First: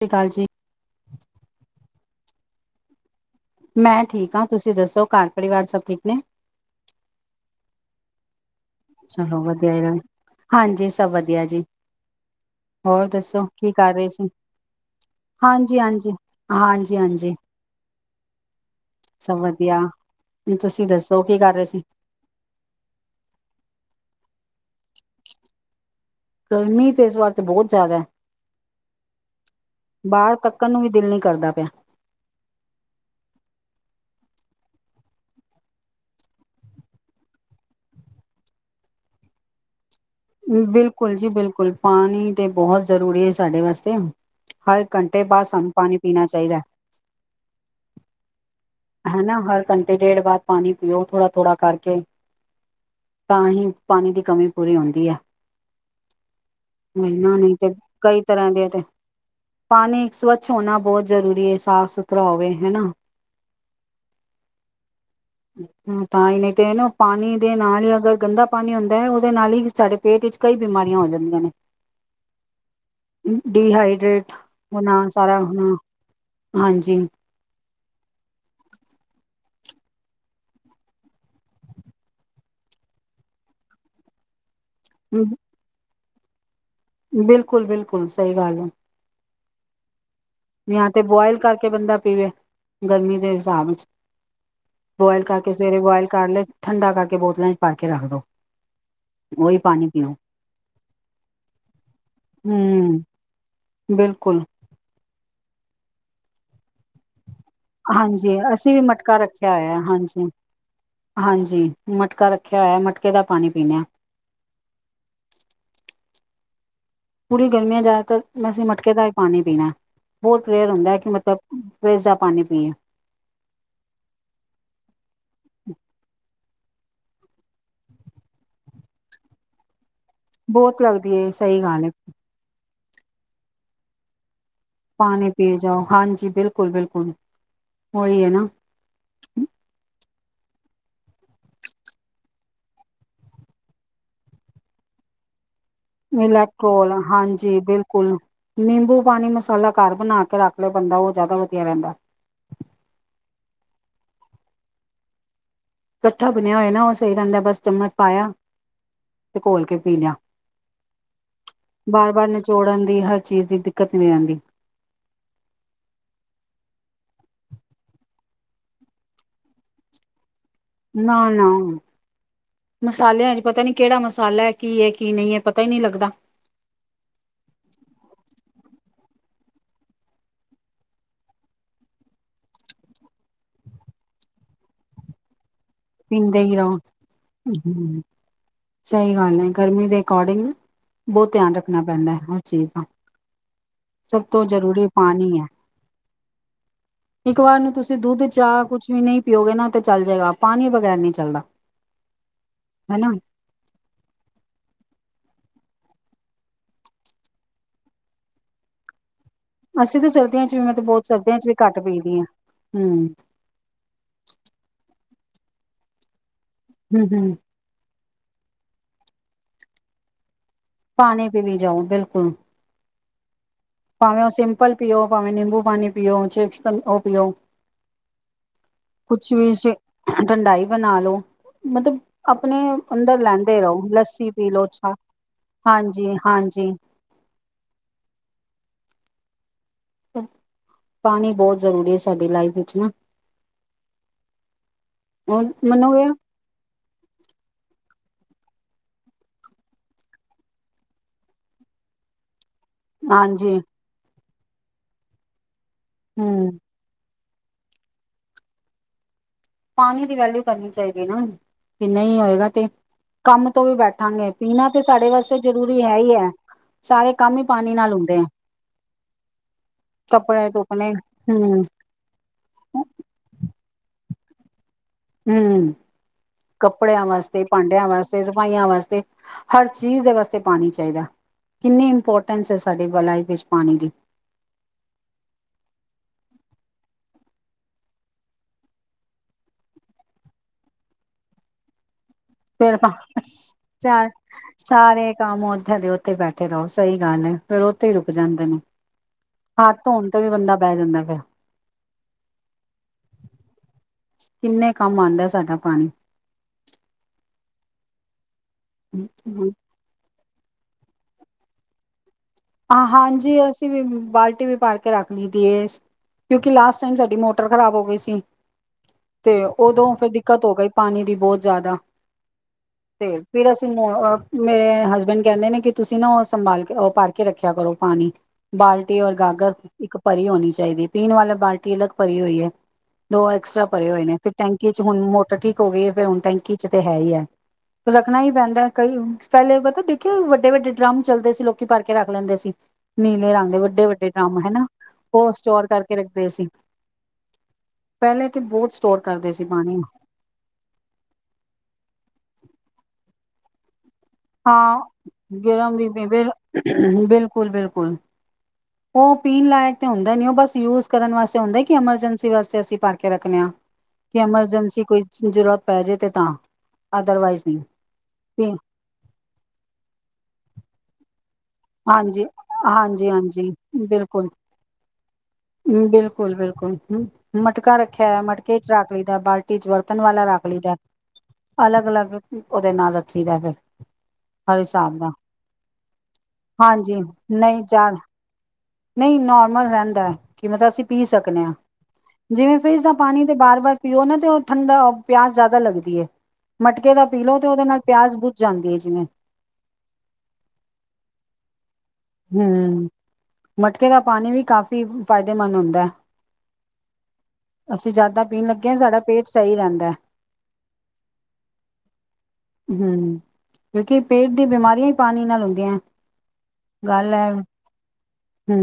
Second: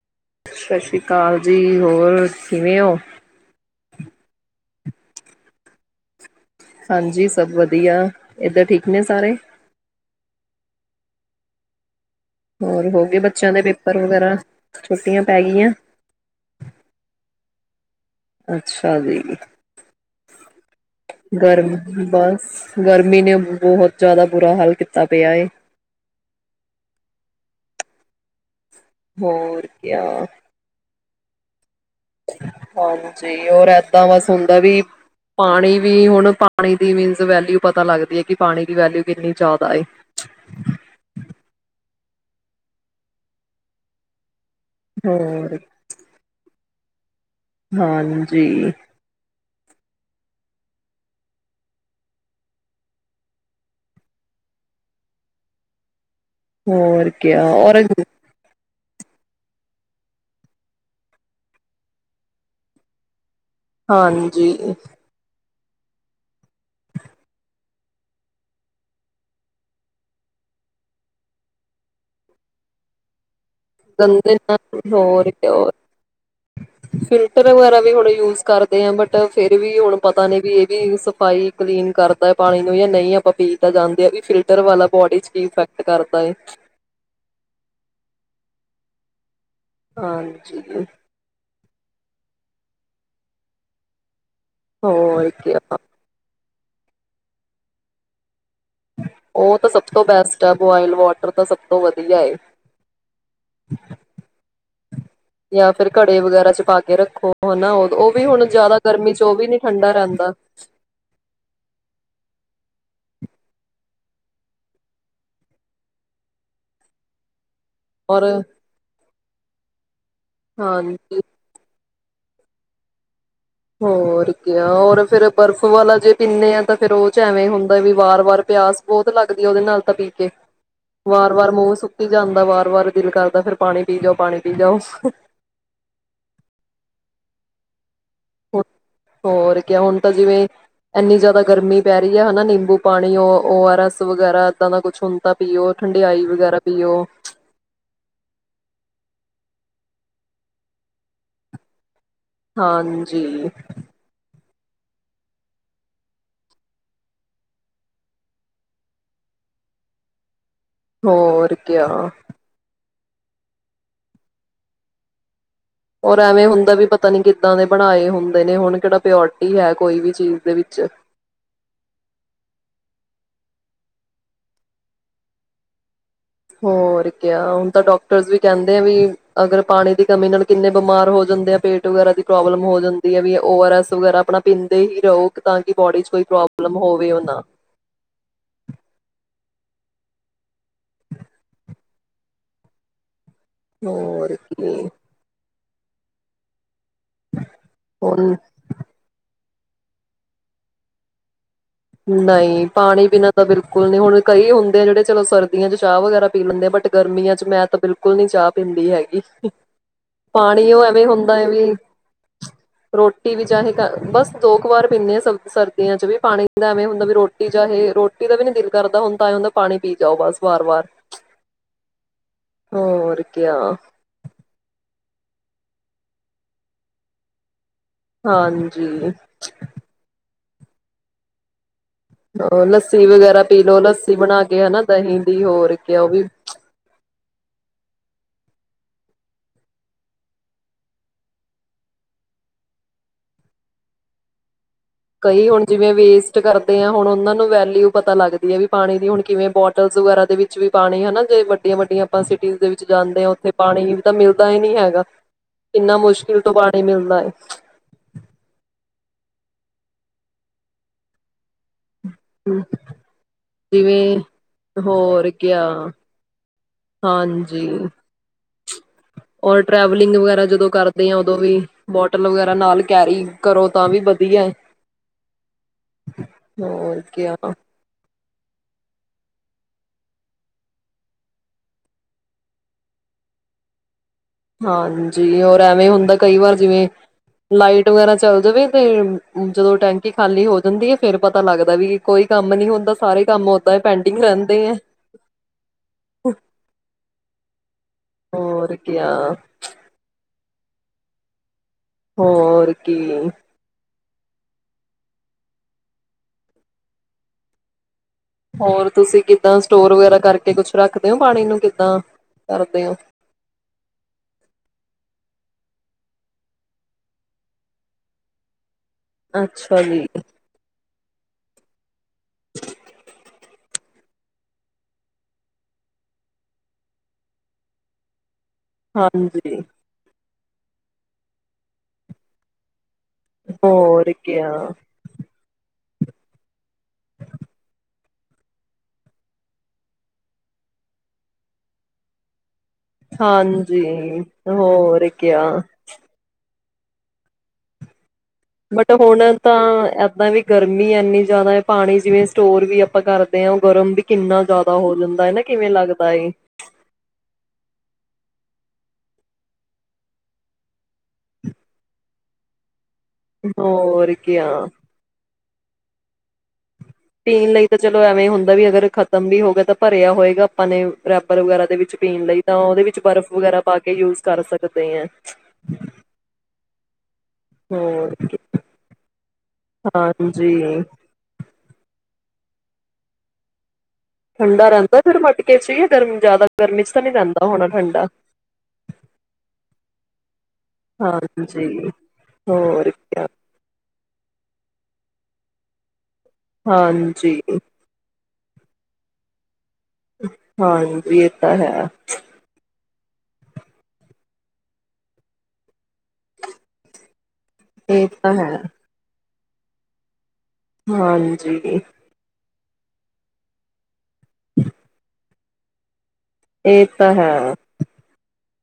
ਸਤਿ ਸ਼੍ਰੀ ਅਕਾਲ ਜੀ, ਸਤਿ ਸ਼੍ਰੀ ਅਕਾਲ ਜੀ ਹੋਰ ਕਿਵੇ ਔ ਮੈਂ ਠੀਕ ਹਾਂ ਤੁਸੀਂ ਦੱਸੋ ਕਾਰਰ ਪਰਿਵਾਰ ਸਭ ਠੀਕ ਨੇ ਹਾਂਜੀ ਸਭ ਵਧੀਆ ਏਧਰ ਠੀਕ ਨੇ ਸਾਰੇ ਚਲੋ ਵਧੀਆ ਹੀ ਗੱਲ। ਹਾਂਜੀ ਸਭ ਵਧੀਆ ਜੀ ਹੋ ਹੋਰ ਗਏ ਦੱਸੋ ਬੱਚਿਆਂ ਦੇ ਕੀ ਕਰ ਪੇਪਰ ਰਹੇ ਸੀ ਵਗੈਰਾ ਛੁੱਟੀਆਂ ਪੈ ਗਈਆਂ ਹਾਂਜੀ ਹਾਂਜੀ ਹਾਂਜੀ ਹਾਂਜੀ ਅੱਛਾ ਜੀ ਹੁਣ ਤੁਸੀਂ ਦੱਸੋ ਕੀ ਕਰ ਰਹੇ ਗਰਮ ਸੀ? ਬਸ ਗਰਮੀ ਨੇ ਬਹੁਤ ਜ਼ਿਆਦਾ ਬੁਰਾ ਹਾਲ ਕੀਤਾ ਪਿਆ ਏ ਗਰਮੀ ਤਾਂ ਇਸ ਵਾਰ ਤਾਂ ਬਹੁਤ ਜ਼ਿਆਦਾ ਹੈ ਹੋਰ ਕਿਆ ਬਾਹਰ ਤੱਕਣ ਨੂੰ ਵੀ ਦਿਲ ਨ ਕਰਦਾ ਪਿਆ ਹਾਂਜੀ ਹੋਰ ਏਦਾਂ ਬਸ ਹੁੰਦਾ ਵੀ ਪਾਣੀ ਵੀ ਹੁਣ ਪਾਣੀ ਦੀ ਮੀਨਸ ਵੈਲਿਊ ਪਤਾ ਲੱਗਦੀ ਹੈ ਕਿ ਪਾਣੀ ਦੀ ਵੈਲਿਊ ਕਿੰਨੀ ਜ਼ਿਆਦਾ ਬਿਲਕੁਲ ਜੀ ਬਿਲਕੁਲ ਪਾਣੀ ਤੇ ਬਹੁਤ ਜ਼ਰੂਰੀ ਹੈ ਸਾਡੇ ਵਾਸਤੇ ਹਰ ਘੰਟੇ ਬਾਅਦ ਹੋਰ ਸਾਨੂੰ ਪਾਣੀ ਪੀਣਾ ਚਾਹੀਦਾ ਹਾਂਜੀ ਹੈਨਾ ਹਰ ਘੰਟੇ ਡੇਢ ਬਾਅਦ ਪਾਣੀ ਪੀਓ ਥੋੜ੍ਹਾ ਥੋੜ੍ਹਾ ਕਰਕੇ ਤਾਂ ਹੀ ਪਾਣੀ ਦੀ ਕਮੀ ਪੂਰੀ ਹੁੰਂਦੀ ਹੈ ਹੋਰ ਇਹਨਾ ਕਿਆ ਨਹੀਂ ਤੇ ਔਰ ਕਈ ਤਰ੍ਹਾਂ ਦੇ ਤੇ ਪਾਣੀ ਸਵੱਛ ਹੋਣਾ ਬਹੁਤ ਜ਼ਰੂਰੀ ਹੈ ਸਾਫ਼ ਸੁਥਰਾ ਹੋਵੇ ਹੈ ਨਾ ਹਾਂਜੀ ਤਾਂ ਇਹਨੇ ਤੇ ਨਾ ਪਾਣੀ ਦੇ ਨਾਲ ਹੀ ਅਗਰ ਗੰਦਾ ਪਾਣੀ ਹੁੰਦਾ ਹੈ ਉਹਦੇ ਨਾਲ ਹੀ ਸਾਡੇ ਪੇਟ ਵਿੱਚ ਕਈ ਬਿਮਾਰੀਆਂ ਹੋ ਜਾਂਦੀਆਂ ਨੇ ਡੀਹਾਈਡਰੇਟ ਗੰਦੇ ਹੋਣਾ ਹੋਰ ਸਾਰਾ ਹੋਣਾ ਹਾਂਜੀ ਫਿਲਟਰ ਵਗੈਰਾ ਵੀ ਹੁਣ ਯੂਜ ਕਰਦੇ ਆ ਬਟ ਫੇਿਰ ਵੀ ਹੁਣ ਪਤਾ ਨੇ ਵੀ ਇਹ ਵੀ ਸਫ਼ਾਈ ਕਲੀਨ ਕਰਦਾ ਪਾਣੀ ਨੂੰ ਜਾਂ ਨਹੀਂ ਆਪਾਂ ਪੀ ਤਾਂ ਜਾਂਦੇ ਆ ਵੀ ਫਿਲ ਇਧਰ ਵਾਲਾ ਬੋਡੀ ਚ ਕੀ ਅਫੈਕਟ ਕਰ ਬਏ ਬਿਲਕੁਲ ਬਿਲਕੁਲ ਸਹੀ ਗੱਲ ਹੈ ਹਾਂਜੀ ਕੇ ਬੰਦਾ ਪੀਵੇ ਗਰਮੀ ਦੇ ਹਿਸਾਬ ਚ ਬੋਇਲ ਹੋਰ ਕਰਕੇ ਕਿਆ ਸਵੇਰੇ ਬੋਇਲ ਕਰ ਲੈ ਠੰਡਾ ਕਰਕੇ ਬੋਤਲਾਂ ਚ ਪਾ ਕੇ ਰੱਖ ਲਓ। ਉਹ ਤਾਂ ਸਭ ਤੋਂ ਬੈਸਟ ਹੈ, ਬੁਆਇਲ ਵਾਟਰ ਤਾਂ ਸਭ ਤੋਂ ਵਧੀਆ ਏ। ਹੂੰ ਬਿਲਕੁਲ ਜਾਂ ਫਿਰ ਘੜੇ ਵਗੈਰਾ ਚ ਪਾ ਕੇ ਰੱਖੋ। ਹਨਾ ਉਹ ਵੀ ਹਾਂਜੀ ਹੁਣ ਅਸੀਂ ਜ਼ਿਆਦਾ ਵੀ ਗਰਮੀ ਮਟਕਾ ਚ ਉਹ ਵੀ ਰੱਖਿਆ ਨੀ ਹੋਇਆ ਠੰਡਾ ਹਾਂਜੀ ਰਹਿੰਦਾ। ਹਾਂਜੀ ਮਟਕਾ ਰੱਖ ਰਖਿਆ ਹੋਇਆ ਮਟਕੇ ਦਾ ਪਾਣੀ ਪੀਂਦੇ ਆ। [unintelligible] ਗਰਮੀਆਂ ਚ ਜ਼ਿਆਦਾਤਰ ਔਰ ਅਸੀਂ ਮਟਕੇ ਦਾ ਈ ਪਾਣੀ ਪੀਣਾ ਬਹੁਤ ਰੇਅਰ ਹੁੰਦਾ ਕਿ ਹਾਂਜੀ ਮਤਲਬ ਫਰਿੱਜ ਪਾਣੀ ਪੀਆਂ ਹੋਰ ਕਿਆ, ਹੋਰ ਫਿਰ ਬਰਫ ਵਾਲਾ ਜੇ ਪੀਨੇ ਆ ਤਾਂ ਫਿਰ ਉਹ ਚ ਐਵੇਂ ਹੁੰਦਾ ਵੀ ਵਾਰ-ਵਾਰ ਪਿਆਸ ਬਹੁਤ ਲੱਗਦੀ ਉਹਦੇ ਨਾਲ ਤਾਂ ਬਹੁਤ ਲੱਗਦੀ ਹੈ ਵਾਰ-ਵਾਰ ਸਹੀ ਮੂੰਹ ਗੱਲ ਹੈ ਸੁੱਕੀ ਜਾਂਦਾ ਵਾਰ-ਵਾਰ ਦਿਲ ਕਰਦਾ ਫਿਰ ਪਾਣੀ ਪੀ ਜਾਓ ਪਾਣੀ ਪੀ ਜਾਓ ਪਾਣੀ ਪੀ ਜਾਓ ਹਾਂਜੀ ਬਿਲਕੁਲ- ਬਿਲਕੁਲ ਉਹੀ ਹੈ ਨਾ ਹੋਰ ਕਿਆ ਹੁਣ ਜਿਵੇਂ ਇੰਨੀ ਜ਼ਿਆਦਾ ਗਰਮੀ ਪੈ ਰਹੀ ਹੈ ਹੈਨਾ ਨਿੰਬੂ ਪਾਣੀ, ਓ-ਆਰ-ਐਸ ਵਗੈਰਾ ਇਦਾਂ ਦਾ ਕੁਝ ਹੁਣ ਤਾਂ ਪੀਓ ਠੰਡਿਆਈ ਵਗੈਰਾ ਪੀਓ [unintelligible] ਹਾਂਜੀ ਬਿਲਕੁਲ ਨਿੰਬੂ ਪਾਣੀ ਵਾਲਾ ਘਰ ਬਣਾ ਕੇ ਰੱਖ ਲਏ ਬੰਦਾ ਉਹ ਜ਼ਿਆਦਾ ਵਧੀਆ ਰਹਿੰਦਾ। ਹਾਂਜੀ ਇਕੱਠਾ ਬਣਿਆ ਹੋਇਆ ਨਾ ਉਹ ਸਹੀ ਰਹਿੰਦਾ ਬਸ ਚਮਚ ਪਾਇਆ ਤੇ ਘੋਲ ਕੇ ਪੀ ਲਿਆ। ਹੋਰ ਕਿਆ ਬਾਰ ਬਾਰ ਨਿਚੋੜਨ ਦੀ ਹਰ ਚੀਜ਼ ਦੀ ਦਿੱਕਤ ਨਹੀਂ ਆਉਂਦੀ ਔਰ ਐਵੇਂ ਹੁੰਦਾ ਵੀ ਪਤਾ ਨਹੀਂ ਕਿੱਦਾਂ ਦੇ ਬਣਾਏ ਹੁੰਦੇ ਨੇ ਹੁਣ ਕਿਹੜਾ ਪਿਓਰਟੀ ਹੈ ਕੋਈ ਵੀ ਚੀਜ਼ ਦੇ ਵਿੱਚ ਨਾ ਨਾ ਮਸਾਲਿਆਂ ਪਤਾ ਨਹੀਂ ਕਿਹੜਾ ਮਸਾਲਾ ਕੀ ਹੈ ਕੀ ਨਹੀਂ ਏ ਪਤਾ ਹੀ ਨਹੀਂ ਲੱਗਦਾ। ਹੋਰ ਕਿਆ ਹੁਣ ਤਾਂ ਡਾਕਟਰਸ ਵੀ ਕਹਿੰਦੇ ਆ ਵੀ ਅਗਰ ਪਾਣੀ ਦੀ ਕਮੀ ਨਾਲ ਕਿੰਨੇ ਬਿਮਾਰ ਹੋ ਜਾਂਦੇ ਆ ਪੇਟ ਵਗਰਾ ਦੀ ਪ੍ਰੋਬਲਮ ਹੋ ਜਾਂਦੀ ਆ ਵੀ ਓ ਆਰ ਐਸ ਵਗੈਰਾ ਆਪਣਾ ਪੀਂਦੇ ਹੀ ਰਹੋ। ਤਾਂ ਕਿ ਬਾਡੀ ਚ ਕੋਈ ਪੀਂਦੇ ਹੀ ਪ੍ਰੋਬਲਮ ਰਹੋ ਹੋਵੇ ਹੋ ਨਾ ਹਮ ਸਹੀ ਗੱਲ ਹੈ ਗਰਮੀ ਦੇ ਅਕੋਰਡਿੰਗ ਬਹੁਤ ਧਿਆਨ ਰੱਖਣਾ ਪੈਂਦਾ ਹਰ ਚੀਜ਼ ਦਾ। ਸਭ ਹੋਰ ਤੋਂ ਜਰੂਰੀ ਕੀ ਪਾਣੀ ਹੈ। ਇੱਕ ਵਾਰ ਨੂੰ ਤੁਸੀਂ ਦੁੱਧ ਹੁਣ ਚਾਹ ਕੁਝ ਵੀ ਨਹੀਂ ਪੀਓਗੇ ਨਾ ਤਾਂ ਚਲ ਜਾਏਗਾ ਪਾਣੀ ਬਗੈਰ ਨਹੀਂ ਚੱਲਦਾ ਨਹੀਂ, ਪਾਣੀ ਹਨਾ ਪੀਣਾ ਦਾ ਬਿਲਕੁਲ ਨਹੀਂ। ਹੁਣ ਕਈ ਹੁੰਦੇ ਆ ਜੇੜੇ ਚਲੋ ਸਰਦੀਆਂ ਚ ਚਾਹ ਵਗੈਰਾ ਪੀ ਲੈਂਦੇ ਆ ਬਟ ਗਰਮੀਆਂ ਚ ਮੈਂ ਤਾਂ ਬਿਲਕੁਲ ਨੀ ਚਾਹ ਪੀਂਦੀ ਹੈਗੀ। ਅਸੀਂ ਤਾਂ ਸਰਦੀਆਂ ਚ ਵੀ ਪਾਣੀ ਮੈਂ ਤਾਂ ਉਹ ਬਹੁਤ ਐਵੇਂ ਹੁੰਦਾ ਸਰਦੀਆਂ ਐ ਚ ਵੀ ਘੱਟ ਪੀਦੀ ਹਾਂ ਹਮ ਰੋਟੀ ਵੀ ਚਾਹੇ ਬਸ ਦੋ ਕੁ ਵਾਰ ਪੀਂਦੇ ਆ ਸ ਸਰਦੀਆਂ ਚ ਵੀ ਪਾਣੀ ਦ ਐਵੇਂ ਹੁੰਦਾ ਹਮ ਵੀ ਹਮ ਰੋਟੀ, ਚਾਹੇ ਰੋਟ ਮੇਰਾ ਵੀ ਨੀ ਦਿਲ ਕਰਦਾ ਹੁਣ ਤਾ ਆਂਏ ਹੁੰਦਾ ਪਾਣੀ ਪੀ ਜਾਓ ਬਸ। ਵਾਰ-ਵਾਰ ਪਾਣੀ ਪੀਂਵੀਂ ਜਾਓ, ਬਿਲਕੁਲ। ਹੋਰ ਕਿਆ ਭਾਵੇਂ ਉਹ ਸਿੰਪਲ ਪੀਓ, ਭਾਵੇਂ ਨਿੰਬੂ ਪਾਣੀ ਪੀਓ, ਚੇ-ਸ਼-ਕਨ ਉਹ ਪੀਓ ਹਾਂਜੀ। ਕੁਛ ਵੀ ਠੰਡਾਈ ਬਣਾ ਲੋ, ਮਤਲਬ ਆਪਣੇ ਹ ਲੱਸੀ ਅੰਦਰ ਵਗੈਰਾ ਲੈਂਦੇ ਪੀ ਲੋ ਰਹੋ ਲੱਸੀ ਬਣਾ ਪੀ ਕੇ ਲਓ ਹਨਾ ਛਾ ਦਹੀਂ ਦੀ ਹੋਰ ਕਿ ਉਹ ਹਾਂਜੀ ਵੀ ਹਾਂਜੀ ਪਾਣੀ ਬਹੁਤ ਜ਼ਰੂਰੀ ਐ ਸਾਡੀ ਲਾਈਫ ਵਿੱਚ ਨਾ। ਕਈ ਹੁਣ ਜਿਵੇਂ ਮੰਨੋਗੇ ਵੇਸਟ ਕਰਦੇ ਆਂ, ਹੁਣ ਉਹਨਾਂ ਨੂੰ ਵੈਲਿਊ ਪਤਾ ਲੱਗਦੀ ਐ ਵੀ, ਪਾਣੀ ਦੀ ਹੁਣ ਕਿਵੇਂ ਬੋਟਲਸ ਵਗੈਰਾ ਦੇ ਵਿੱਚ ਵੀ ਪਾਣੀ, ਹਨਾ ਜੇ ਵੱਡੀਆਂ ਵੱਡੀਆਂ ਆਪਾਂ ਸੀਟ ਟੀਜ਼ ਦੇ ਵਿੱਚ ਜਾਂਦੇ ਓ, ਉੱਥੇ ਹਾਂਜੀ ਪਾਣੀ ਵੀ ਤਾਂ ਮਿਲਦ ਦਾਂ ਈ ਨੀ ਹੈਗਾ। ਕਿੰਨਾ ਮੁਸ਼ਕਿਲ ਹਮ ਤੋਂ ਪਾਣੀ ਮਿਲਦਾ ਐ। ਪਾਣੀ ਦੀ ਵੇਲੀਊ ਕਰਨੀ ਚਾਈਦੀ ਨਾ ਕਿ ਨਹੀਂ ਹੋਏਗਾ ਤੇ, ਕੰਮ ਤੋਂ ਵੀ ਜਿਵੇਂ ਬੈਠਾਂਗੇ। ਪੀਣਾ ਤੇ ਸਾਡੇ ਹੋਰ ਵਾਸਤੇ ਕਿਆ ਜ਼ਰੂਰੀ ਹੈ ਈ ਐ। ਸਾਰੇ ਕੰਮ ਈ ਪਾਣੀ ਨਾਲ ਹੁੰਦੇ ਐ। ਹੋਰ ਟ੍ਰੈਵਲਿੰਗ ਵਗੈਰਾ ਜਦੋਂ ਧੁੱਪਣੇ ਕਰਦੇ ਆ, ਉਦੋਂ ਵੀ ਹਮ ਬੋਟਲ ਵਗੈਰਾ ਨਾਲ ਕੈਰੀ ਕਰੋ, ਤਾਂ ਵੀ ਵਦ ਵਧੀਆ ਐ। ਹਮ ਕੱਪੜਿਆਂ ਕਿਆ ਵਾਸਤੇ, ਭਾਂਡਿਆਂ ਵਾਸ ਤੇ ਸਫਾਈਆਂ ਵਾਸਤੇ, ਹਰ ਚੀਜ਼ ਦੇ ਵਾਸਤੇ ਪਾਣੀ ਚਾਈਦਾ। ਕਿੰਨੀ ਇੰਪੋਰਟੈਂਸ ਐ ਸਾਡੀ ਵ-ਲਾਈਫ ਚ ਪਾਣੀ ਦੀ। ਹਾਂਜੀ, ਔਰ ਐਵੇਂ ਹੁੰਦਾ ਕਈ ਵਾਰ ਜਿਵੇਂ ਲਾਈਟ ਵਗੈਰਾ ਚੱਲ ਜਾਵੇ ਤੇ ਜਦੋਂ ਟੈਂਕੀ ਖਾਲੀ ਹੋ ਜਾਂਦੀ ਐ, ਫੇਰ ਪਤਾ ਲੱਗਦਾ ਵੀ ਕੋਈ ਕੰਮ ਨੀ ਫਿਰ ਹੁੰਦਾ ਸਾਰੇ ਬਸ। ਕੰਮ ਓਦਾਂ ਹੀ ਪੈਂਡਿੰਗ ਰਹਿੰਦੇ ਆ ਸ-ਸਾਰੇ ਕੰਮ ਓਥੇ ਦੇ ਉੱਥੇ ਬੈਠੇ ਰਹੋ। ਸਹੀ ਗੱਲ ਐ। ਫੇਰ ਉੱਥੇ ਹੀ ਰੁਕ ਜਾਂਦੇ ਨੇ। ਹੋਰ ਕਿਆ ਹੱਥ ਧੋਣ ਤੋਂ ਵੀ ਬੰਦਾ ਪੈ ਜਾਂਦਾ ਹੈ ਫੇਰ ਹੋਰ ਕੀ। ਕਿੰਨੇ ਕੰਮ ਆਂਦਾ ਐ ਸਾਡਾ ਪਾਣੀ। ਹੋਰ ਤੁਸੀਂ ਕਿੱਦਾਂ ਸਟੋਰ ਵਗੈਰਾ ਕਰਕ ਕੇ ਕੁੱਛ ਰੱਖਦੇ ਹੋ, ਪਾਣੀ ਨੂੰ ਕਿੱਦਾਂ ਕਰਦੇ ਹੋ ਹਾਂ-ਹਾਂਜੀ, ਅਸੀਂ ਵੀ ਬਾਲਟੀ ਵੀ ਭਰ ਕੇ ਰੱਖ ਲਈ ਦੀ ਐ। ਸ ਕਿਉਂਕਿ ਲਾਸਟ ਟਾਈਮ ਸਾਡੀ ਮੋਟਰ ਖ਼ਰਾਬ ਹੋ ਗਈ ਸੀ। ਤੇ ਅੱਛਾ ਉਦੋਂ ਜੀ ਫੇ ਦਿੱਕਤ ਹੋ ਗਈ। ਪਾਣੀ ਦੀ ਬਹੁਤ ਜ਼ਿਆਦਾ ਤੇ, ਫਿਰ ਅਸੀਂ ਅ ਮ ਮੇਰੇ ਹਸਬੈਂਡ ਕਹਿੰਦੇ ਨੇ ਕਿ ਤੁਸੀਂ ਨਾ ਸਮਾਨ ਅ ਭਰ ਕੇ ਰੱਖਿਆ ਕਰੋ ਪਾਣੀ, ਬਾਲਟੀ ਔਰ ਗਾਗਰ ਹਾਂਜੀ ਇੱਕ ਭਰੀ ਹੋਣੀ ਚਾਹੀਦੀ ਪੀਣ ਵਾਲੀ ਬਾਲਟੀ ਅਲੱਗ ਭਰੀ ਹੋਈ ਹੈ। ਦੋ ਐਕਸਟਰਾ ਭਰੇ ਹੋਏ ਹੋਰ ਨੇ ਫਿਰ ਕਿਆ ਟੈਂਕੀ ਚ ਹੁਣ ਮੋਟਰ ਠੀਕ ਹੋ ਗਈ ਹੈ। ਹੁਣ ਟੈਂਕੀ ਚ ਤੇ ਹੈ ਹੀ ਹੈ, ਰੱਖਣਾ ਹੀ ਪੈਂਦਾ ਕਈ ਪਹਿਲੇ ਮਤਲਬ ਦੇਖੇ ਵੱਡੇ ਵੱਡੇ ਡਰੰਮ ਚੱਲਦੇ ਸੀ ਲੋਕੀ ਭਰ ਕੇ ਰੱਖ ਲੈਂਦੇ ਸੀ। ਨੀਲੇ ਰੰਗ ਹਾਂਜੀ ਵੱਡੇ ਵੱਡੇ ਡਰੰਮ ਹਨਾ ਹੋਰ ਉਹ ਕਿਆ ਸਟੋਰ ਕਰਕੇ ਰੱਖਦੇ ਸੀ। ਪਹਿਲੇ ਤੇ ਬਹੁਤ ਬਟ ਸਟੋਰ ਹੁਣ ਕਰਦੇ ਸੀ ਤਾਂ ਪਾਣੀ ਏਦਾਂ ਵੀ ਗਰਮੀ ਐਨੀ ਜ਼ਿਆਦਾ ਪਾਣੀ ਜਿਵੇਂ ਸਟੋਰ ਵੀ ਆ। ਆਪਾਂ ਕਰਦੇ ਹਾਂ ਗਰਮ ਵੀ, ਕਿੰਨਾ ਜ਼ਿਆਦਾ ਹਾਂ ਹੋ ਜਾਂਦਾ ਹੈ ਨਾ ਕਿਵੇਂ ਗਰਮ ਵੀ ਲੱਗਦਾ ਏ ਬਿਲਕੁਲ ਬਿਲਕੁਲ, ਉਹ ਪੀਣ ਲਾਇਕ ਤੇ ਹੁੰਦਾ ਨੀ ਉਹ ਬਸ ਯੂਜ ਕਰਨ ਵਾਸਤੇ ਹੁੰਦਾ ਕਿ ਐਮਰਜੈਂਸੀ ਵਾਸਤੇ ਅਸੀਂ ਪਾਣੀ ਭਰ ਕੇ ਰੱਖਨੇ ਆ ਹੋਰ ਕਿ ਕਿਆ ਐਮਰਜੈਂਸੀ ਕੋਈ ਜ਼ਰੂਰਤ ਪੈਜੇ ਤੇ ਤਾਂ, ਅਦਰਵਾਈਜ਼ ਪੀਣ ਨਹੀਂ ਲਈ ਤਾਂ ਚਲੋ ਐਵੇਂ ਤੇ ਹੁੰਦਾ ਵੀ ਅਗਰ ਖ ਤਮ ਵੀ ਹੋ ਗਿਆ ਤਾਂ ਭਰਿਆ ਹੋਏਗਾ ਆਪਾਂ ਨੇ ਰਾਤੀ ਰ ਵਗੈਰਾ ਦੇ ਵਿੱਚ ਪੀਣ ਹਾਂਜੀ। ਲਈ ਤਾਂ ਉਹਦੇ ਵਿੱਚ ਹਾਂਜੀ ਬਰਫ਼ ਹਾਂਜੀ ਵਗੈਰਾ ਪਾ ਕੇ ਯੂਜ ਬਿਲਕੁਲ ਕਰ ਸਕਦੇ ਆ। ਬਿਲਕੁਲ ਬਿਲਕੁਲ, ਹਮ, ਮਟਕਾ ਰੱਖਿਆ ਹੋਰ ਹੈ, ਮਟਕੇ ਚ ਰੱਖ ਲਈਦਾ ਬਾਲਟੀ ਚ ਵਰਤਣ ਵਾਲਾ ਰੱਖ ਲਈ ਹਾਂਜੀ ਦਾ ਅਲੱਗ ਅਲੱਗ ਉਹਦੇ ਨਾਲ ਰੱਖੀ ਦਾ ਫਿਰ ਹਰ ਠੰਡਾ ਹਿਸਾਬ ਰਹਿੰਦਾ ਨਾਲ ਫਿਰ ਮਟਕੇ ਚ ਹੀ ਗਰਮੀ ਜ਼ਿਆਦਾ ਗਰਮੀ ਚ ਹਾਂਜੀ ਤਾਂ ਨਹੀਂ ਰਹਿੰਦਾ ਹੋਣਾ ਜਾ ਠੰਡਾ ਨਹੀਂ ਨੋਰਮਲ ਰਹਿੰਦਾ ਐ ਕਿ ਮਤਲਬ ਅਸੀਂ ਪੀ ਸਕਨੇ ਹਾਂ, ਹਾਂਜੀ ਜਿਵੇਂ ਫਰਿਜ ਹੋਰ ਦਾ ਪਾਣੀ ਕਿਆ ਤੇ ਬਾਰ ਬਾਰ ਪੀਓ ਨਾ ਤੇ ਉਹ ਠੰਡਾ ਪਿਆਸ ਜ਼ਿਆਦਾ ਲੱਗਦੀ ਏ, ਮਟਕੇ ਦਾ ਪੀ ਲਓ ਹਾਂਜੀ ਤੇ ਉਹਦੇ ਨਾਲ ਪਿਆਸ ਬੁਜ ਜਾਂਦੇ ਆ ਜਿਵੇਂ ਹਾਂਜੀ ਇਹ ਤਾਂ ਹੈ। ਹਮ ਮਟਕੇ ਦਾ ਪਾਣੀ ਵੀ ਕਾਫ਼ੀ ਫਾਇਦੇਮੰਦ ਹੁੰਦਾ ਹੈ। ਅਸੀਂ ਇਹ ਜ਼ਿਆਦਾ ਤਾਂ ਪੀਣ ਹੈ ਲੱਗੇ ਹਾਂ ਸਾਡਾ ਪੇਟ ਸਹੀ ਰਹਿੰਦਾ ਐ ਹਾਂਜੀ, ਹੂ ਕਿਉਂਕਿ ਪੇਟ ਦੀ ਬਿਮਾਰੀਆਂ ਹੀ ਪਾਣੀ ਨਾਲੋਂ ਹੁੰਦੀਆਂ ਦੇ ਆਂ ਇਹ ਤਾਂ ਹੈ ਹੂ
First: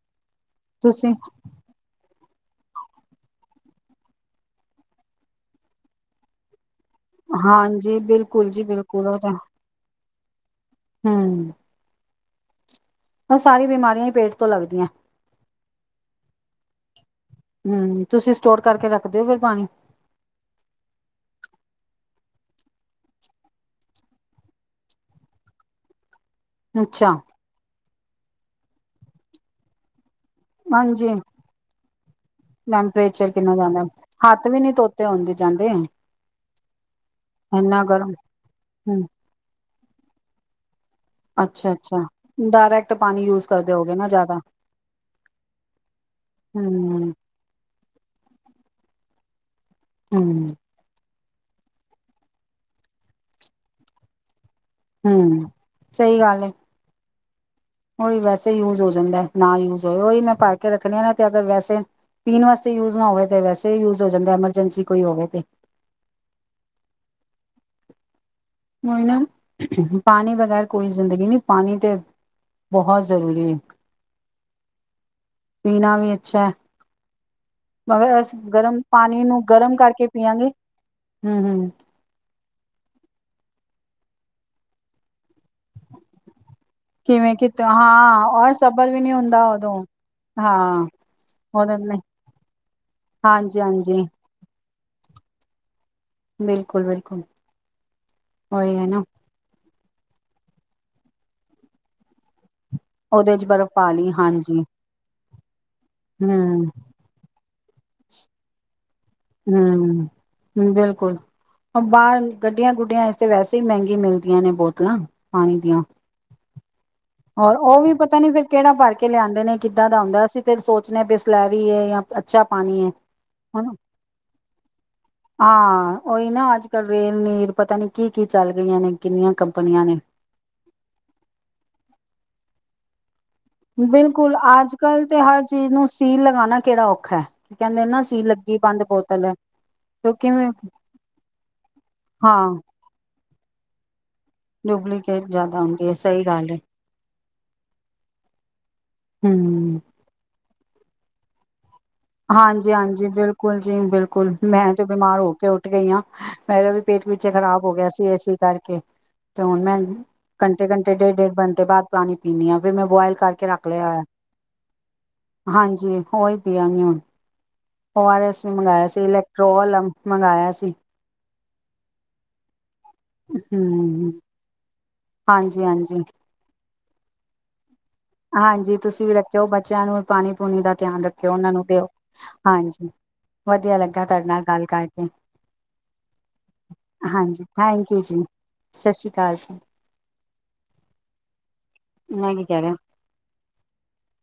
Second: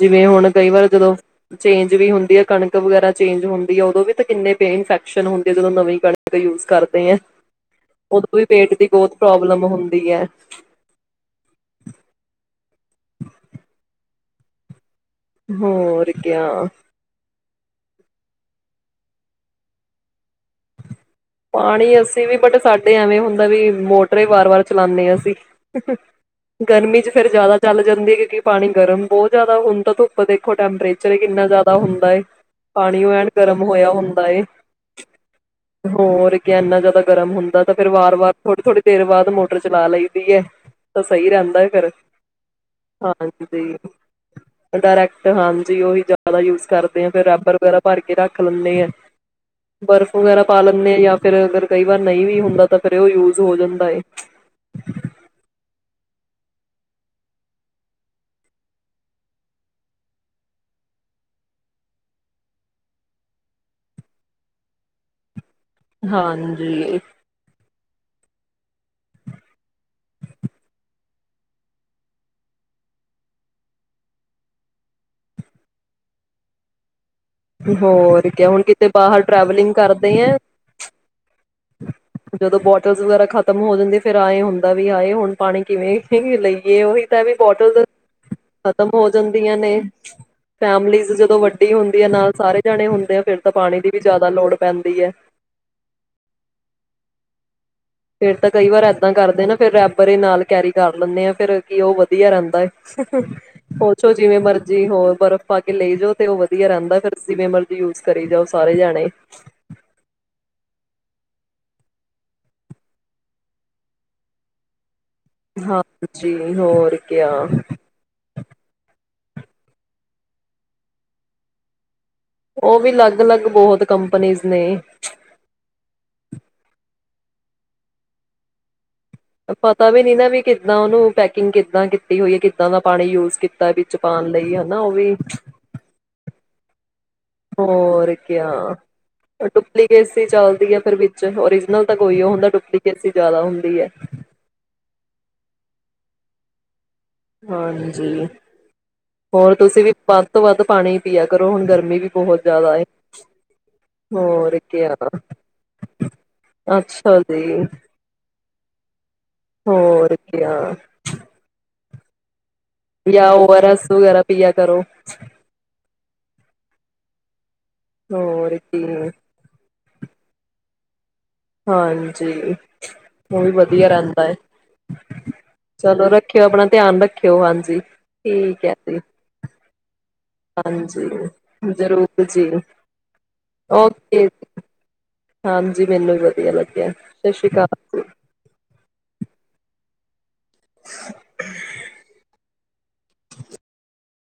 ਜਿਵੇਂ ਹੁਣ ਕਈ ਵਾਰ ਜਦੋਂ ਚੇਂਜ ਵੀ ਹੁੰਦੀ ਹੈ ਕਣਕ ਵਗੈਰਾ ਚੇਂਜ ਹੁੰਦੀ ਹੈ ਉਦੋਂ ਵੀ ਤਾਂ ਕਿੰਨੇ ਪੇ ਇਨਫੈਕਸ਼ਨ ਹੁੰਦੀ ਹੈ ਜਦੋਂ ਨਵੀਂ ਕਣਕ ਯੂਜ ਕਰ ਫੇਰ ਹਾਂਜੀ ਉਦੋਂ ਵੀ ਬਿਲਕੁਲ ਜੀ ਪੇਟ ਦੀ ਬਿਲਕੁਲ ਬਹੁਤ ਉਹ ਤਾਂ ਪ੍ਰੋਬਲਮ ਹੁੰਦੀ ਹੈ ਔ ਸਾਰੀ ਬਿਮਾਰੀਆਂ ਹੀ ਪੇਟ ਤੋਂ ਲੱਗਦੀਆਂ ਹੋਰ ਕਯਾ ਹੂ ਤੁਸੀਂ ਸਟੋਰ ਕਰਕੇ ਰੱਖਦੇਓ ਫਿਰ ਪਾਣੀ ਪਾਣੀ ਅਸੀਂ ਵੀ ਬਟ ਸਾਡੇ ਐਵੇਂ ਹੁੰਦਾ ਵੀ ਮੋਟਰ ਵਾਰ ਵਾਰ ਚਲਾਉਂਦੇ ਹਾਂ ਅਸੀਂ ਗਰਮੀ ਚ ਅੱਛਾ ਫੇਰ ਜ਼ਿਆਦਾ ਚੱਲ ਜਾਂਦਾ ਕੈਨਦੀ ਕਿਉਂਕਿ ਪਾਣੀ ਗਰਮ ਬਹੁਤ ਜ਼ਿਆਦਾ ਹੁਣ ਤਾਂ ਤੂੰ ਆਪਾਂ ਦੇਖੋ ਹਾਂਜੀ ਟੈਂਪਰੇਚਰ ਕਿੰਨਾ ਜ਼ਿਆਦਾ ਹੁੰਦਾ ਹੈਏ ਪਾਣੀ ਉਹ ਐਨ ਟੈਂਪਰੇਚਰ ਕਿੰਨਾ ਗਰਮ ਜਾਂਦਾ ਹੋਇਆ ਹੁੰਦਾ ਹੈ ਹੱਥ ਵੀ ਨੀ ਧੋਤੇ ਹੁੰਦੇ ਜਾਂਦੇ ਹੋਰੱ ਕੀ ਇੰਨਾ ਜ਼ਿਆਦਾ ਗਰਮ ਹੁੰਦਾ ਇੰਨਾ ਫ਼ਰ ਵਾਰ ਗਰਮ ਵਾਰ ਥੋੜੀ ਥੋੜ੍ਹੀ ਹਮ ਦੇਰ ਬਾਅਦ ਮੋਟਰ ਚਲਾ ਲਈੈਂਦੀ ਹੈ ਤਾਂ ਸਹੀ ਰਹਿੰਦਾ ਅੱਛਾ ਫਿਰ ਅੱਛਾ ਡਾਇਰੈਕਟ ਪਾਣੀ ਹਾਂ ਯੂਜ ਕਰਦੇ ਜ ਹੋਗੇ ਨਾ ਜ਼ਿਆਦਾ ਡਾਇਰੈਕਟ ਹਾਂਜੀ ਉਹੀ ਜ਼ਿਆਦਾ ਯੂਜ ਕਰਦੇ ਆ ਹਮ ਫਿਰ ਰੈਪਰ ਵਗੈਰਾ ਭਰ ਕੇ ਰੱਖ ਲੈਂਦੇ ਆ ਬਰਫ ਵਗੈਰਾ ਹਮ ਕਰਨੇ, ਜਾਂ ਫਿਰ ਅਗਰ ਕਈ ਵਾਰ ਨਹੀਂ ਵੀ ਹੁੰਦਾ ਤਾਂ ਫੇਿਰ ਉਹ ਯੂਜ ਹੋ ਜਾਂਦਾ ਹੈ ਹੂ ਸਹੀ ਗੱਲ ਹੈ ਉਹੀ ਵੈਸੇ ਯੂਜ ਹੋ ਜਾਂਦਾ, ਨਾ ਯੂਜ ਹੋਵੇ ਔ ਹੀ ਨਾ ਭਰ ਕੇ ਰੱਖਣੇ ਤੇ ਅਰ ਵੈਸੇ ਪੀਣ ਵਾਸਤੇ ਯੂਜ ਨਾ ਹੋਵੇ ਤੇ, ਵੈਸੇ ਯੂਜ ਹੋ ਜਾਂਦਾ ਐਮਰਜੈਂਸੀ ਕੋਈ ਹੋਵੇ ਤੇ ਹਾਂਜੀ ਔ ਹੀ ਨਾ ਪਾਣੀ ਬਗੈਰ ਕੋਈ ਜ਼ਿੰਦਗੀ ਨੀ ਪਾਣੀ ਤੇ ਬਹੁਤ ਜ਼ਰੂਰੀ ਹੈ ਪੀਣਾ ਵੀ ਅੱਛਾ ਹੈ ਮਗਰ ਹੋਰ ਅਸ ਕ ਹੁਣ ਗਰਮ ਕਿਤੇ ਬਾਹਰ ਪਾਣੀ ਨੂੰ ਟ੍ਰੈਵਲਿੰਗ ਗਰਮ ਕਰਕੇ ਕਰਦੇ ਆ ਪੀਆਂਗੇ ਹਮ ਹਮ ਜਦੋਂ ਬੋਟਲ ਵਗੈਰਾ ਖਤਮ ਹੋ ਜਾਂਦੇ ਫਿਰ ਆ ਏ ਹੁੰਦਾ ਵੀ ਆਏ ਹੁਣ ਪਾਣੀ ਕਿਵੇਂ ਲਈਏ ਉਹੀ ਤਾਂ ਵੀ ਕਿਵੇਂ ਕਿ ਬੋਟਲ ਹਾਂ ਔਰ ਖਤਮ ਸਬਰ ਵੀ ਹੋ ਨਹੀਂ ਹੁੰਦਾ ਜਾਂਦੀਆਂ ਉਦੋਂ ਨੇ ਹਾਂ ਫੈਮਲੀਜ਼ ਜਦੋਂ ਵੱਡੀ ਉਦੋਂ ਨਹੀਂ ਹੁੰਦੀ ਹੈ ਨਾਲ ਇੰਨੇ ਜਾਣੇ ਹੁੰਦੇ ਆ ਫੇਿਰ ਤਾਂ ਹਾਂਜੀ ਪਾਣੀ ਦੀ ਵੀ ਹਾਂਜੀ ਜ਼ਿਆਦਾ ਲੋੜ ਪੈਂਦੀ ਹੈ ਬਿਲਕੁਲ ਬਿਲਕੁਲ ਫੇਰ ਤਾਂ ਕਈ ਉਹੀ ਵਾਰ ਹੈ ਨਾ ਇਏਦਾਂ ਕਰਦੇ ਨਾ ਫਿਰ ਪਰ ਏ ਨਾਲ ਕੈਰੀ ਕਰ ਲੈਂਦੇ ਆਾਂ ਫੇਰ ਕੀ ਉਹ ਵਧੀਆ ਰਹਿੰਦਾ ਏ ਉਹਦੇ ਚ ਬਰਫ਼ ਪਾ ਲਈ ਸੋਚੋ ਜਿਵੇਂ ਹਾਂਜੀ ਮਰਜੀ ਹੋਰ ਪਰ ਪਾ ਕੇ ਲੈ ਜਾਓ ਤੇ ਉਹ ਹਮ ਵਧੀਆ ਰਹਿੰਦਾ ਫਿਰ ਜਿਵੇਂ ਮਰਜ਼ੀ ਯੂਜ ਕਰੀ ਜਾਓ ਸਾਰੇ ਜਾਣੇ। ਹਮ ਬਿਲਕੁਲ ਬਾਹਰ ਗੱਡੀਆਂ ਗੁੱਡੀਆਂ ਇਸ ਤੇ ਵੈਸੇ ਹੀ ਮਹਿੰਗੀ ਮਿਲਦੀਆਂ ਨੇ ਬੋਤਲਾਂ ਹਾਂ ਜੀ। ਤੇ ਹੋਰ ਕਿਆ ਹੋਰ ਉਹ ਵੀ ਪਤਾ ਨੀ ਫੇਰ ਕਿਹੜਾ ਪਰ ਕੇ ਕੇ ਲਿਆਂਦੇ ਨੇ ਕਿੱਦਾਂ ਦਾ ਆਉਂਦਾ ਅਸੀਂ ਤੇ ਸੋਚਣੇ ਹਾਂ ਬਸਲੈਰੀਏ ਜਾਂ ਅੱਛਾ ਉਹ ਪਾਣੀ ਵੀ ਹੈ ਅਲੱਗ ਅਲੱਗ ਹੁਣ ਬਹੁਤ ਕੰਪਨੀਜ਼ ਨੇ। ਹਾਂ ਉਹੀ [inaudible] ਨਾ ਅੱਜ ਕੱਲ ਰੇਲ ਨੀਰ ਪਤਾ ਨੀ ਕੀ ਕੀ ਚੱਲ ਗਈਆਂ ਨੇ। ਕਿੰਨੀਆਂ ਕੰਪਨੀਆਂ ਪਤਾ ਨੇ ਵੀ ਨੀ ਨਾ ਵੀ ਕਿੱਦਾਂ ਉਹਨੂੰ ਪੈਕਿੰਗ ਕਿੱਦਾਂ ਟੀ ਹੋਈ ਹੈ ਕਿੱਦਾਂ ਦਾ ਪਾਣੀ ਯੂਜ ਕੀਤਾ ਵਿੱਚ ਪਾਣ ਬਿਲਕੁਲ ਲਈ ਅੱਜ ਹਨਾ ਉਹ ਕੱਲ ਵੀ ਤੇ ਹਰ ਚੀਜ਼ ਨੂੰ ਸੀਲ ਲਗਾਣਾ ਕਿਹੜਾ ੳ ਹੋਰ ਕ ਬੋਤਲ ਹੈ ਡੁਪਲੀਕੇਸੀ ਕਿਉਂਕਿ ਚੱਲਦੀ ਹੈ ਫਿਰ ਵਿੱਚ ਓਰਜਨਲ ਤਾਂ ਕੋਈ ਉਹ ਹੁੰਦਾ ਹਾਂ ਡੁਪਲੀਕੇਸੀ ਜ਼ਿਆਦਾ ਹੁੰਦੀ ਏ। ਡੁਪਲੀਕੇਟ ਜ਼ਿਆਦਾ ਹੁੰਦੀ ਏ ਸਹੀ ਗੱਲ ਏ। ਹਾਂਜੀ ਹੋਰ ਹੂੰ। ਤੁਸੀਂ ਵੀ ਵੱਧ ਤੋਂ ਵੱਧ ਪਾਣੀ ਪੀਆ ਕਰੋ ਹੁਣ ਗਰ ਹਾਂਜੀ -ਹਾਂਜੀ ਬਿਲਕੁਲ ਜੀ ਬਿਲਕੁਲ ਹੋਰ ਮੈਂ ਤੇ ਕਿਆ ਬਿਮਾਰ ਹੋ ਕੇ ਉੱਠ ਗਈ ਹਾਂ ਮੇਰਾ ਵੀ ਪੇਟ ਅੱਛਾ ਪਿੱਛੇ ਜੀ ਖ਼ਰਾਬ ਹੋ ਗਿਆ ਸੀ ਇਸੇ ਕਰਕੇ ਤੇ ਹੁਣ ਮੈਂ ਹੋਰ ਕਿਆ ਘੰਟੇ ਘੰਟੇ ਡੇਢ ਡੇਢ ਬੰਟ ਬਾਅਦ ਪਾਣੀ ਪੀਂਣੀ ਆਂ। ਵੀ ਮੈਂ ਬੁਆਇਲ ਜਾਂ ਕਰਕੇ ਓ ਆਰ ਰੱਖ ਐਸ ਲਿਆ ਹੋਇਆ ਵਗੈਰਾ ਪੀਆ ਕਰੋ ਹਾਂਜੀ ਉਹੀ ਪੀਅ [inaudible] ਓ ਆਰ ਐਸ ਹੋਰ ਕੀ ਮੰਗਵਿਆ ਸੀ ਇਲੈਕਟ੍ਰੋਲ ਮੰਗਾਇਆ ਸੀ। ਹਾਂਜੀ ਉਵੀ ਵਧੀਆ ਰਹਿੰਦਾ ਏ। ਹਾਂਜੀ -ਹਾਂਜੀ-ਹਾਂਜੀ ਧਿਆਨ ਰੱਖਿਓ ਹਾਂਜੀ। ਠੀਕ ਹੈ ਹਾਂਜੀ ਜੀ ਤੁਸੀਂ ਵੀ ਰੱਖਿਓ ਬ [unintelligible] ਪਾਣੀ ਪੂਣੀ ਦਾ ਧਿਆਨ ਹਾਂਜੀ ਰੱਖਿਓ ਉਹਨਾਂ ਨੂੰ ਦਿਓ ਜ਼ਰੂਰ ਜੀ ਹਾਂਜੀ ਵਧੀਆ ਲੱਗਾ ਤੁਹਾਡੇ ਓਕੇ ਨਾਲ ਗੱਲ ਕਰਕੇ ਹਾਂਜੀ ਮੈਨੂੰ ਵੀ ਵਧੀਆ ਲੱਗਿਆ ਸਤਿ ਹਾਂਜੀ ਸ਼੍ਰੀ ਅਕਾਲ ਥੈਂਕ ਯੂ ਜੀ ਸਤਿ ਸ਼੍ਰੀ ਅਕਾਲ ਜੀ। [inaudible] ਮੈਂ ਨਹੀਂ ਕਹਿ ਰਿਹਾ।